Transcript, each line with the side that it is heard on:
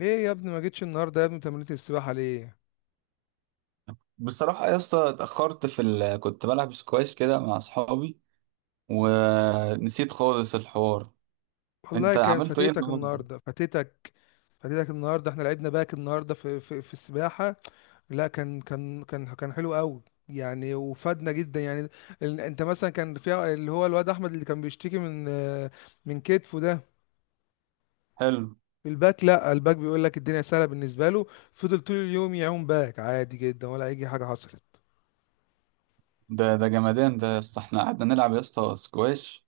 left: ايه يا ابني؟ ما جيتش النهارده يا ابني؟ تمرينة السباحة ليه؟
right: بصراحة يا اسطى اتأخرت في كنت بلعب سكواش كده مع أصحابي ونسيت خالص الحوار.
left: والله
right: أنت
left: كان
right: عملته إيه
left: فاتتك
right: النهاردة؟
left: النهارده، فاتتك. فاتتك النهارده، احنا لعبنا باك النهارده في السباحة. لا، كان حلو قوي يعني، وفادنا جدا يعني. انت مثلا كان في اللي هو الواد احمد اللي كان بيشتكي من كتفه ده،
right: حلو.
left: في الباك. لا الباك بيقول لك الدنيا سهله بالنسبه له، فضل طول اليوم يعوم باك عادي جدا، ولا اي حاجه حصلت.
right: ده جمدان ده يا اسطى، احنا قعدنا نلعب يا اسطى سكواش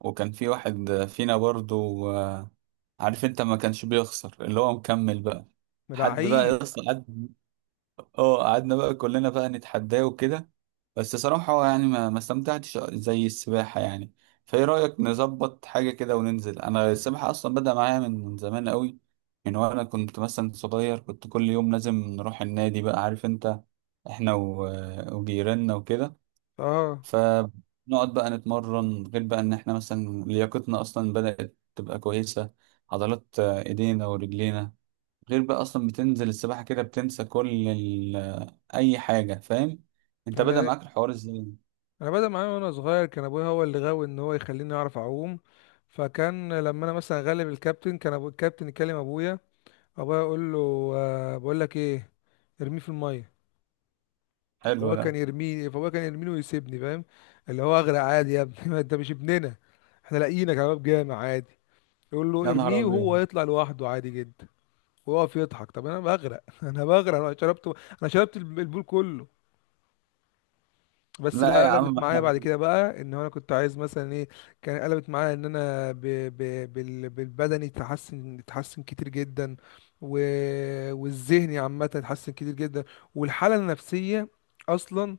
right: وكان في واحد فينا برضو عارف أنت ما كانش بيخسر اللي هو مكمل بقى. حد بقى
left: لعيب.
right: يا اسطى قعد. اه، قعدنا بقى كلنا بقى نتحداه وكده. بس صراحة هو يعني ما استمتعتش زي السباحة يعني. فايه رأيك نظبط حاجة كده وننزل؟ انا السباحة اصلا بدأ معايا من زمان قوي، من وانا كنت مثلا صغير كنت كل يوم لازم نروح النادي بقى عارف انت، احنا وجيراننا وكده.
left: اه،
right: فنقعد بقى نتمرن، غير بقى ان احنا مثلا لياقتنا اصلا بدأت تبقى كويسة، عضلات ايدينا ورجلينا. غير بقى اصلا بتنزل السباحة كده بتنسى كل اي حاجة، فاهم. انت بدأ
left: انا
right: معاك الحوار ازاي؟
left: انا بدأ معايا وانا صغير، كان ابويا هو اللي غاوي ان هو يخليني اعرف اعوم. فكان لما انا مثلا غلب الكابتن، كان ابو الكابتن يكلم ابويا، ابويا يقول له بقول لك ايه، ارميه في الميه.
right: حلو ده.
left: فهو كان يرميني ويسيبني، فاهم؟ اللي هو اغرق عادي يا ابني ما انت مش ابننا، احنا لاقيينك يا باب جامع عادي. يقول له
right: يا نهار
left: ارميه، وهو
right: ابيض.
left: يطلع لوحده عادي جدا ويقف يضحك. طب انا بغرق انا بغرق، انا شربت، انا شربت البول كله. بس
right: لا
left: لا،
right: يا
left: قلبت
right: عم
left: معايا
right: احنا.
left: بعد كده بقى ان هو انا كنت عايز مثلا ايه. كان قلبت معايا ان انا بالبدني اتحسن كتير جدا، و... والذهني عامه اتحسن كتير جدا، والحاله النفسيه اصلا.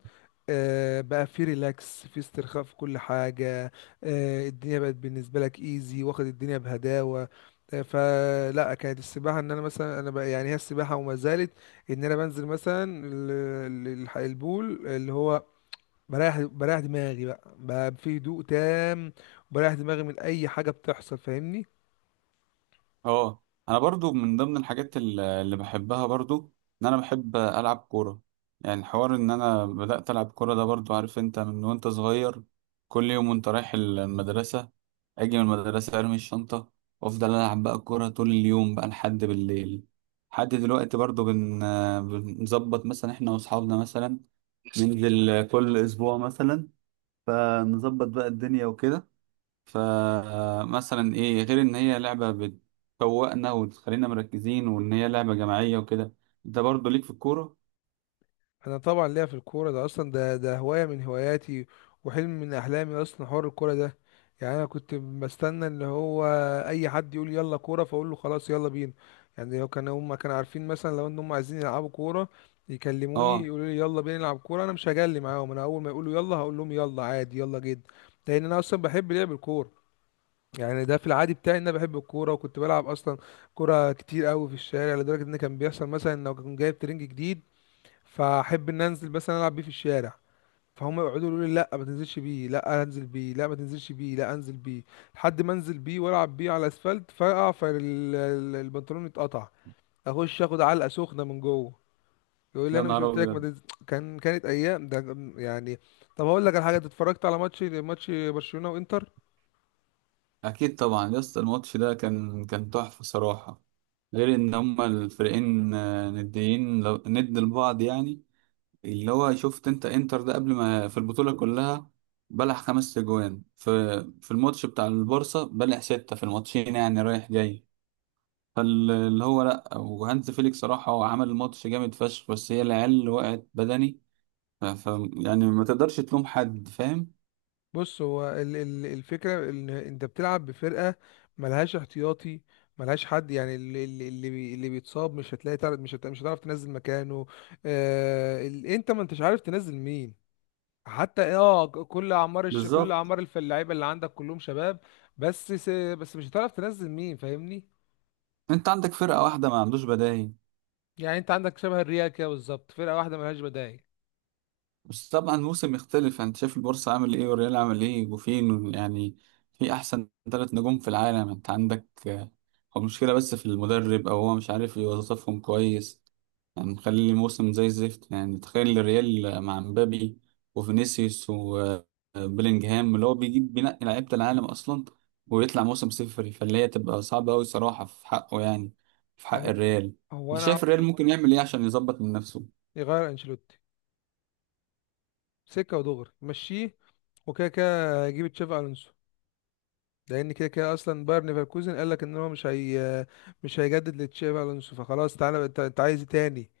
left: بقى في ريلاكس، في استرخاء، في كل حاجه. الدنيا بقت بالنسبه لك ايزي، واخد الدنيا بهداوه. فلا، كانت السباحه ان انا مثلا انا بقى يعني، هي السباحه وما زالت ان انا بنزل مثلا البول اللي هو بريح دماغي، بقى في هدوء تام، وبريح دماغي من اي حاجه بتحصل، فاهمني؟
right: اه، انا برضو من ضمن الحاجات اللي بحبها برضو ان انا بحب العب كوره. يعني حوار ان انا بدات العب كوره ده برضو عارف انت من وانت صغير، كل يوم وانت رايح المدرسه اجي من المدرسه ارمي الشنطه وافضل العب بقى كوره طول اليوم بقى لحد بالليل. لحد دلوقتي برضو بنظبط مثلا احنا واصحابنا مثلا ننزل كل اسبوع مثلا، فنظبط بقى الدنيا وكده. فمثلا ايه؟ غير ان هي لعبة بتفوقنا وتخلينا مركزين وان هي لعبة جماعية وكده. انت برضه ليك في الكورة؟
left: انا طبعا ليا في الكوره، ده اصلا ده هوايه من هواياتي، وحلم من احلامي اصلا، حوار الكوره ده. يعني انا كنت بستنى اللي هو اي حد يقول يلا كوره، فاقول له خلاص يلا بينا. يعني لو كانوا هم كانوا عارفين مثلا لو ان هم عايزين يلعبوا كوره
right: اه.
left: يكلموني يقولوا لي يلا بينا نلعب كوره، انا مش هجلي معاهم. انا اول ما يقولوا يلا هقول لهم يلا عادي يلا جدا، لان انا اصلا بحب لعب الكوره. يعني ده في العادي بتاعي ان انا بحب الكوره، وكنت بلعب اصلا كوره كتير قوي في الشارع، لدرجه ان كان بيحصل مثلا ان لو كان جايب ترنج جديد، فاحب ان انزل مثلا العب بيه في الشارع. فهم يقعدوا يقولوا لي لا ما تنزلش بيه، لا انزل بيه، لا ما تنزلش بيه، لا انزل بيه، لحد ما انزل بيه والعب بيه على الاسفلت، فاقع، فالبنطلون يتقطع، اخش اخد علقه سخنه من جوه. يقول لي
right: يا
left: انا مش
right: نهار
left: قلت لك ما
right: ابيض.
left: تنزل؟ كانت ايام ده يعني. طب هقول لك على حاجه، أنت اتفرجت على ماتش برشلونه وانتر؟
right: اكيد طبعا يا اسطى، الماتش ده كان تحفة صراحة، غير ان هما الفريقين نديين، ند لبعض يعني. اللي هو شفت انت انتر ده قبل، ما في البطولة كلها بلع 5 اجوان، في الماتش بتاع البارسا بلع 6 في الماتشين يعني رايح جاي. فاللي هو لا، وهانز فيليك صراحة هو عمل الماتش جامد فشخ، بس هي العيال اللي وقعت بدني. يعني ما تقدرش تلوم حد، فاهم.
left: بص، هو الفكرة ان انت بتلعب بفرقة ملهاش احتياطي، ملهاش حد. يعني اللي بيتصاب، مش هتلاقي تعرف، مش هتعرف تنزل مكانه. انت ما انتش عارف تنزل مين. حتى إيه، اه ك- كل اعمار الش...
right: بالظبط.
left: اللعيبه اللي عندك كلهم شباب. بس س... بس مش هتعرف تنزل مين، فاهمني؟
right: انت عندك فرقة واحدة ما عندوش بدايل.
left: يعني انت عندك شبه الريال كده بالظبط، فرقة واحدة ملهاش بدايل.
right: بس طبعا الموسم يختلف، انت شايف البورصة عامل ايه والريال عامل ايه وفين يعني. في احسن 3 نجوم في العالم انت عندك. هو المشكلة بس في المدرب او هو مش عارف يوظفهم كويس، هنخلي الموسم زي الزفت. يعني تخيل الريال مع مبابي وفينيسيوس وبيلينجهام اللي هو بيجيب بينقي لعيبة العالم أصلا ويطلع موسم صفري، فاللي هي تبقى صعبة أوي صراحة في حقه يعني، في حق
left: اهو.
right: الريال.
left: هو
right: أنت
left: انا،
right: شايف الريال ممكن يعمل إيه عشان يظبط من نفسه؟
left: يغير انشيلوتي، سكة ودغري مشيه، وكده كده هيجيب تشافي الونسو. لان كده كده اصلا باير ليفركوزن قال لك ان هو مش هيجدد لتشابي الونسو. فخلاص، انت عايز ايه تاني؟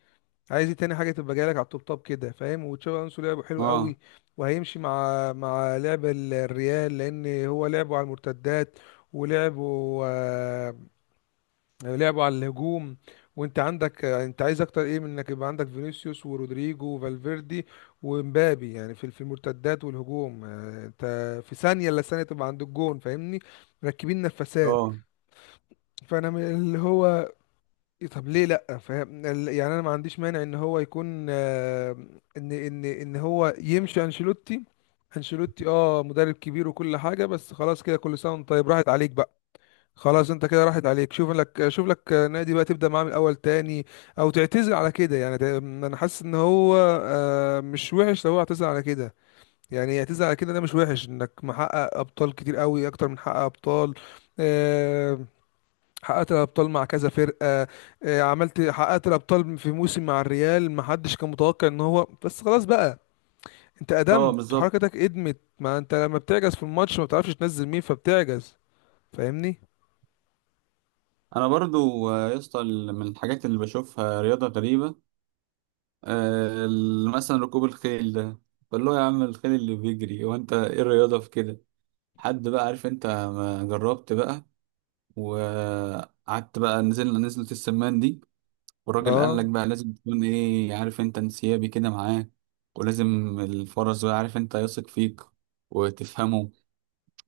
left: عايز ايه تاني حاجه تبقى جايه لك على التوب توب كده، فاهم؟ وتشابي الونسو لعبه حلو
right: أه.
left: قوي، وهيمشي مع لعب الريال، لان هو لعبه على المرتدات ولعبه آه، لعبوا على الهجوم. وانت عندك، انت عايز اكتر ايه من انك يبقى عندك فينيسيوس ورودريجو وفالفيردي ومبابي؟ يعني في المرتدات والهجوم، انت في ثانيه الا ثانيه تبقى عند الجون، فاهمني؟ مركبين نفسات.
right: أه.
left: فانا من اللي هو طب ليه لا؟ فاهم، يعني انا ما عنديش مانع ان هو يكون ان هو يمشي انشيلوتي. انشيلوتي اه مدرب كبير وكل حاجه، بس خلاص كده، كل سنه وانت طيب، راحت عليك بقى. خلاص انت كده راحت عليك، شوف لك نادي بقى تبدا معاه من الاول تاني، او تعتزل على كده يعني. انا حاسس ان هو مش وحش لو هو اعتزل على كده. يعني يعتزل على كده ده مش وحش، انك محقق ابطال كتير قوي، اكتر من حقق ابطال. آه، حققت الابطال مع كذا فرقه، حققت الابطال في موسم مع الريال ما حدش كان متوقع ان هو. بس خلاص بقى، انت
right: أه،
left: قدمت
right: بالظبط.
left: وحركتك قدمت. ما انت لما بتعجز في الماتش ما بتعرفش تنزل مين، فبتعجز، فاهمني؟
right: أنا برضو يا اسطى من الحاجات اللي بشوفها رياضة غريبة، مثلا ركوب الخيل ده. فاللي هو يا عم الخيل اللي بيجري، وأنت إيه الرياضة في كده؟ حد بقى عارف انت، ما جربت بقى وقعدت بقى، نزلنا نزلة السمان دي والراجل قال
left: اه.
right: لك بقى لازم تكون ايه عارف انت، انسيابي كده معاه، ولازم الفرس بقى عارف انت يثق فيك وتفهمه.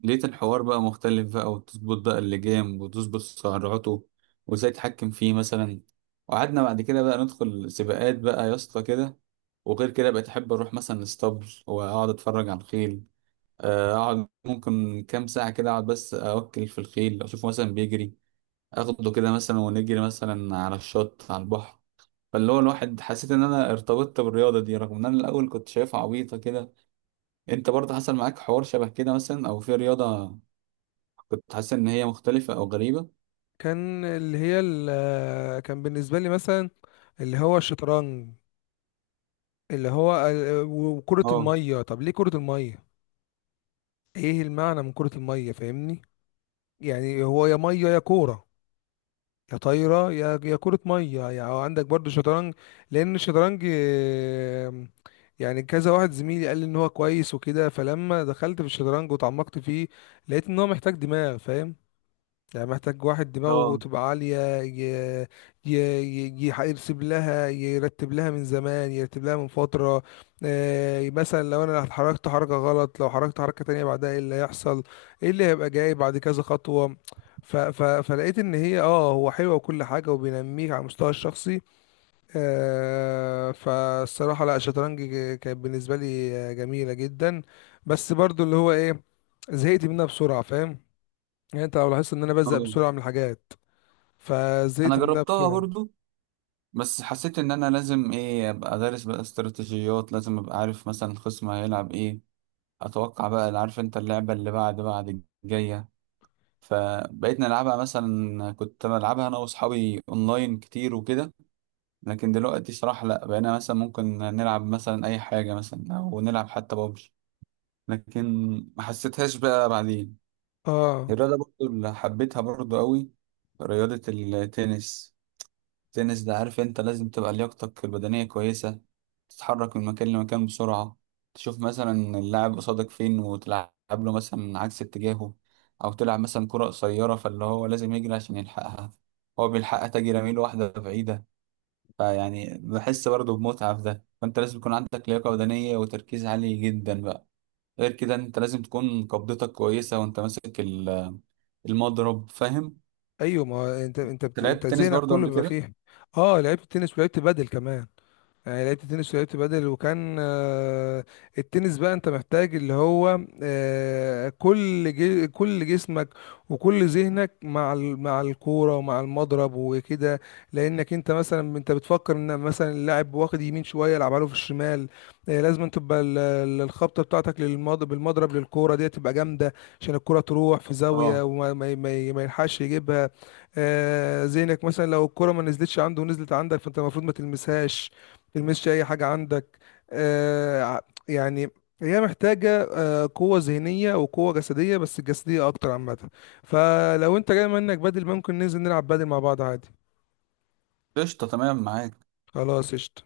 right: لقيت الحوار بقى مختلف بقى، وتظبط بقى اللجام وتظبط سرعته وازاي تتحكم فيه مثلا. وقعدنا بعد كده بقى ندخل سباقات بقى يا اسطى كده. وغير كده بقيت احب اروح مثلا الاسطبل واقعد اتفرج على الخيل. اقعد ممكن كام ساعة كده، اقعد بس اوكل في الخيل، اشوفه مثلا بيجري، اخده كده مثلا ونجري مثلا على الشط على البحر. فاللي هو الواحد حسيت ان انا ارتبطت بالرياضة دي رغم ان انا الاول كنت شايفها عبيطة كده. انت برضه حصل معاك حوار شبه كده مثلا، او في رياضة كنت حاسس ان هي مختلفة او غريبة؟
left: كان اللي هي كان بالنسبة لي مثلا اللي هو الشطرنج، اللي هو وكرة
right: اه.
left: المية. طب ليه كرة المية؟ ايه المعنى من كرة المية؟ فاهمني؟ يعني هو يا مية يا كورة، يا طايرة، يا كرة مية يعني. عندك برضو شطرنج. لأن الشطرنج يعني كذا واحد زميلي قال لي ان هو كويس وكده. فلما دخلت في الشطرنج وتعمقت فيه، لقيت ان هو محتاج دماغ، فاهم؟ يعني محتاج واحد دماغه
right: اه.
left: تبقى عالية، ي... ي... ي... يح- يرسم لها يرتب لها من زمان، يرتب لها من فترة. مثلا لو انا اتحركت حركة غلط، لو حركت حركة تانية بعدها ايه اللي هيحصل، ايه اللي هيبقى جاي بعد كذا خطوة. فلقيت ان هي اه هو حلوة وكل حاجة، وبينميك على المستوى الشخصي. فالصراحة لا، الشطرنج كانت بالنسبة لي جميلة جدا، بس برضو اللي هو ايه، زهقت منها بسرعة، فاهم؟ يعني انت لو لاحظت ان انا بزهق
right: اه،
left: بسرعة من الحاجات،
right: انا
left: فزهقت منها
right: جربتها
left: بسرعه.
right: برضه بس حسيت ان انا لازم ايه ابقى دارس بقى استراتيجيات، لازم ابقى عارف مثلا الخصم هيلعب ايه، اتوقع بقى عارف انت اللعبة اللي بعد الجاية. فبقيت نلعبها مثلا، كنت بلعبها انا واصحابي اونلاين كتير وكده. لكن دلوقتي صراحة لا، بقينا مثلا ممكن نلعب مثلا اي حاجة مثلا، او نلعب حتى بابجي. لكن ما حسيتهاش بقى بعدين.
left: اه
right: الرياضة برضو اللي حبيتها برضو قوي، رياضة التنس. التنس ده عارف انت لازم تبقى لياقتك البدنية كويسة، تتحرك من مكان لمكان بسرعة، تشوف مثلا اللاعب قصادك فين وتلعب له مثلا عكس اتجاهه، او تلعب مثلا كرة قصيرة فاللي هو لازم يجري عشان يلحقها. هو بيلحقها تجي رميل واحدة بعيدة. فيعني بحس برضه بمتعة في ده. فانت لازم يكون عندك لياقة بدنية وتركيز عالي جدا بقى، غير كده انت لازم تكون قبضتك كويسة وانت ماسك المضرب، فاهم؟
left: ايوه، ما هو
right: أنت
left: انت
right: لعبت تنس
left: ذهنك
right: برضه
left: كله
right: قبل
left: بيبقى
right: كده؟
left: فيها. اه لعبت تنس ولعبت بدل كمان. يعني لعبت تنس ولعبت بدل، وكان التنس بقى انت محتاج اللي هو كل جسمك وكل ذهنك مع مع الكوره ومع المضرب وكده. لانك انت مثلا بتفكر ان مثلا اللاعب واخد يمين شويه، يلعبها له في الشمال. لازم تبقى الخبطه بتاعتك بالمضرب للكوره دي تبقى جامده، عشان الكوره تروح في زاويه
right: اه،
left: وما ما ما- ما يلحقش يجيبها. ذهنك مثلا لو الكوره ما نزلتش عنده ونزلت عندك، فانت المفروض ما تلمسهاش، تلمسش اي حاجه عندك. آه ع- يعني هي محتاجه قوه ذهنيه وقوه جسديه، بس الجسديه اكتر عامه. فلو انت جاي منك بدل، ممكن ننزل نلعب بدل مع بعض عادي.
right: قشطة، تمام معاك.
left: خلاص، قشطة.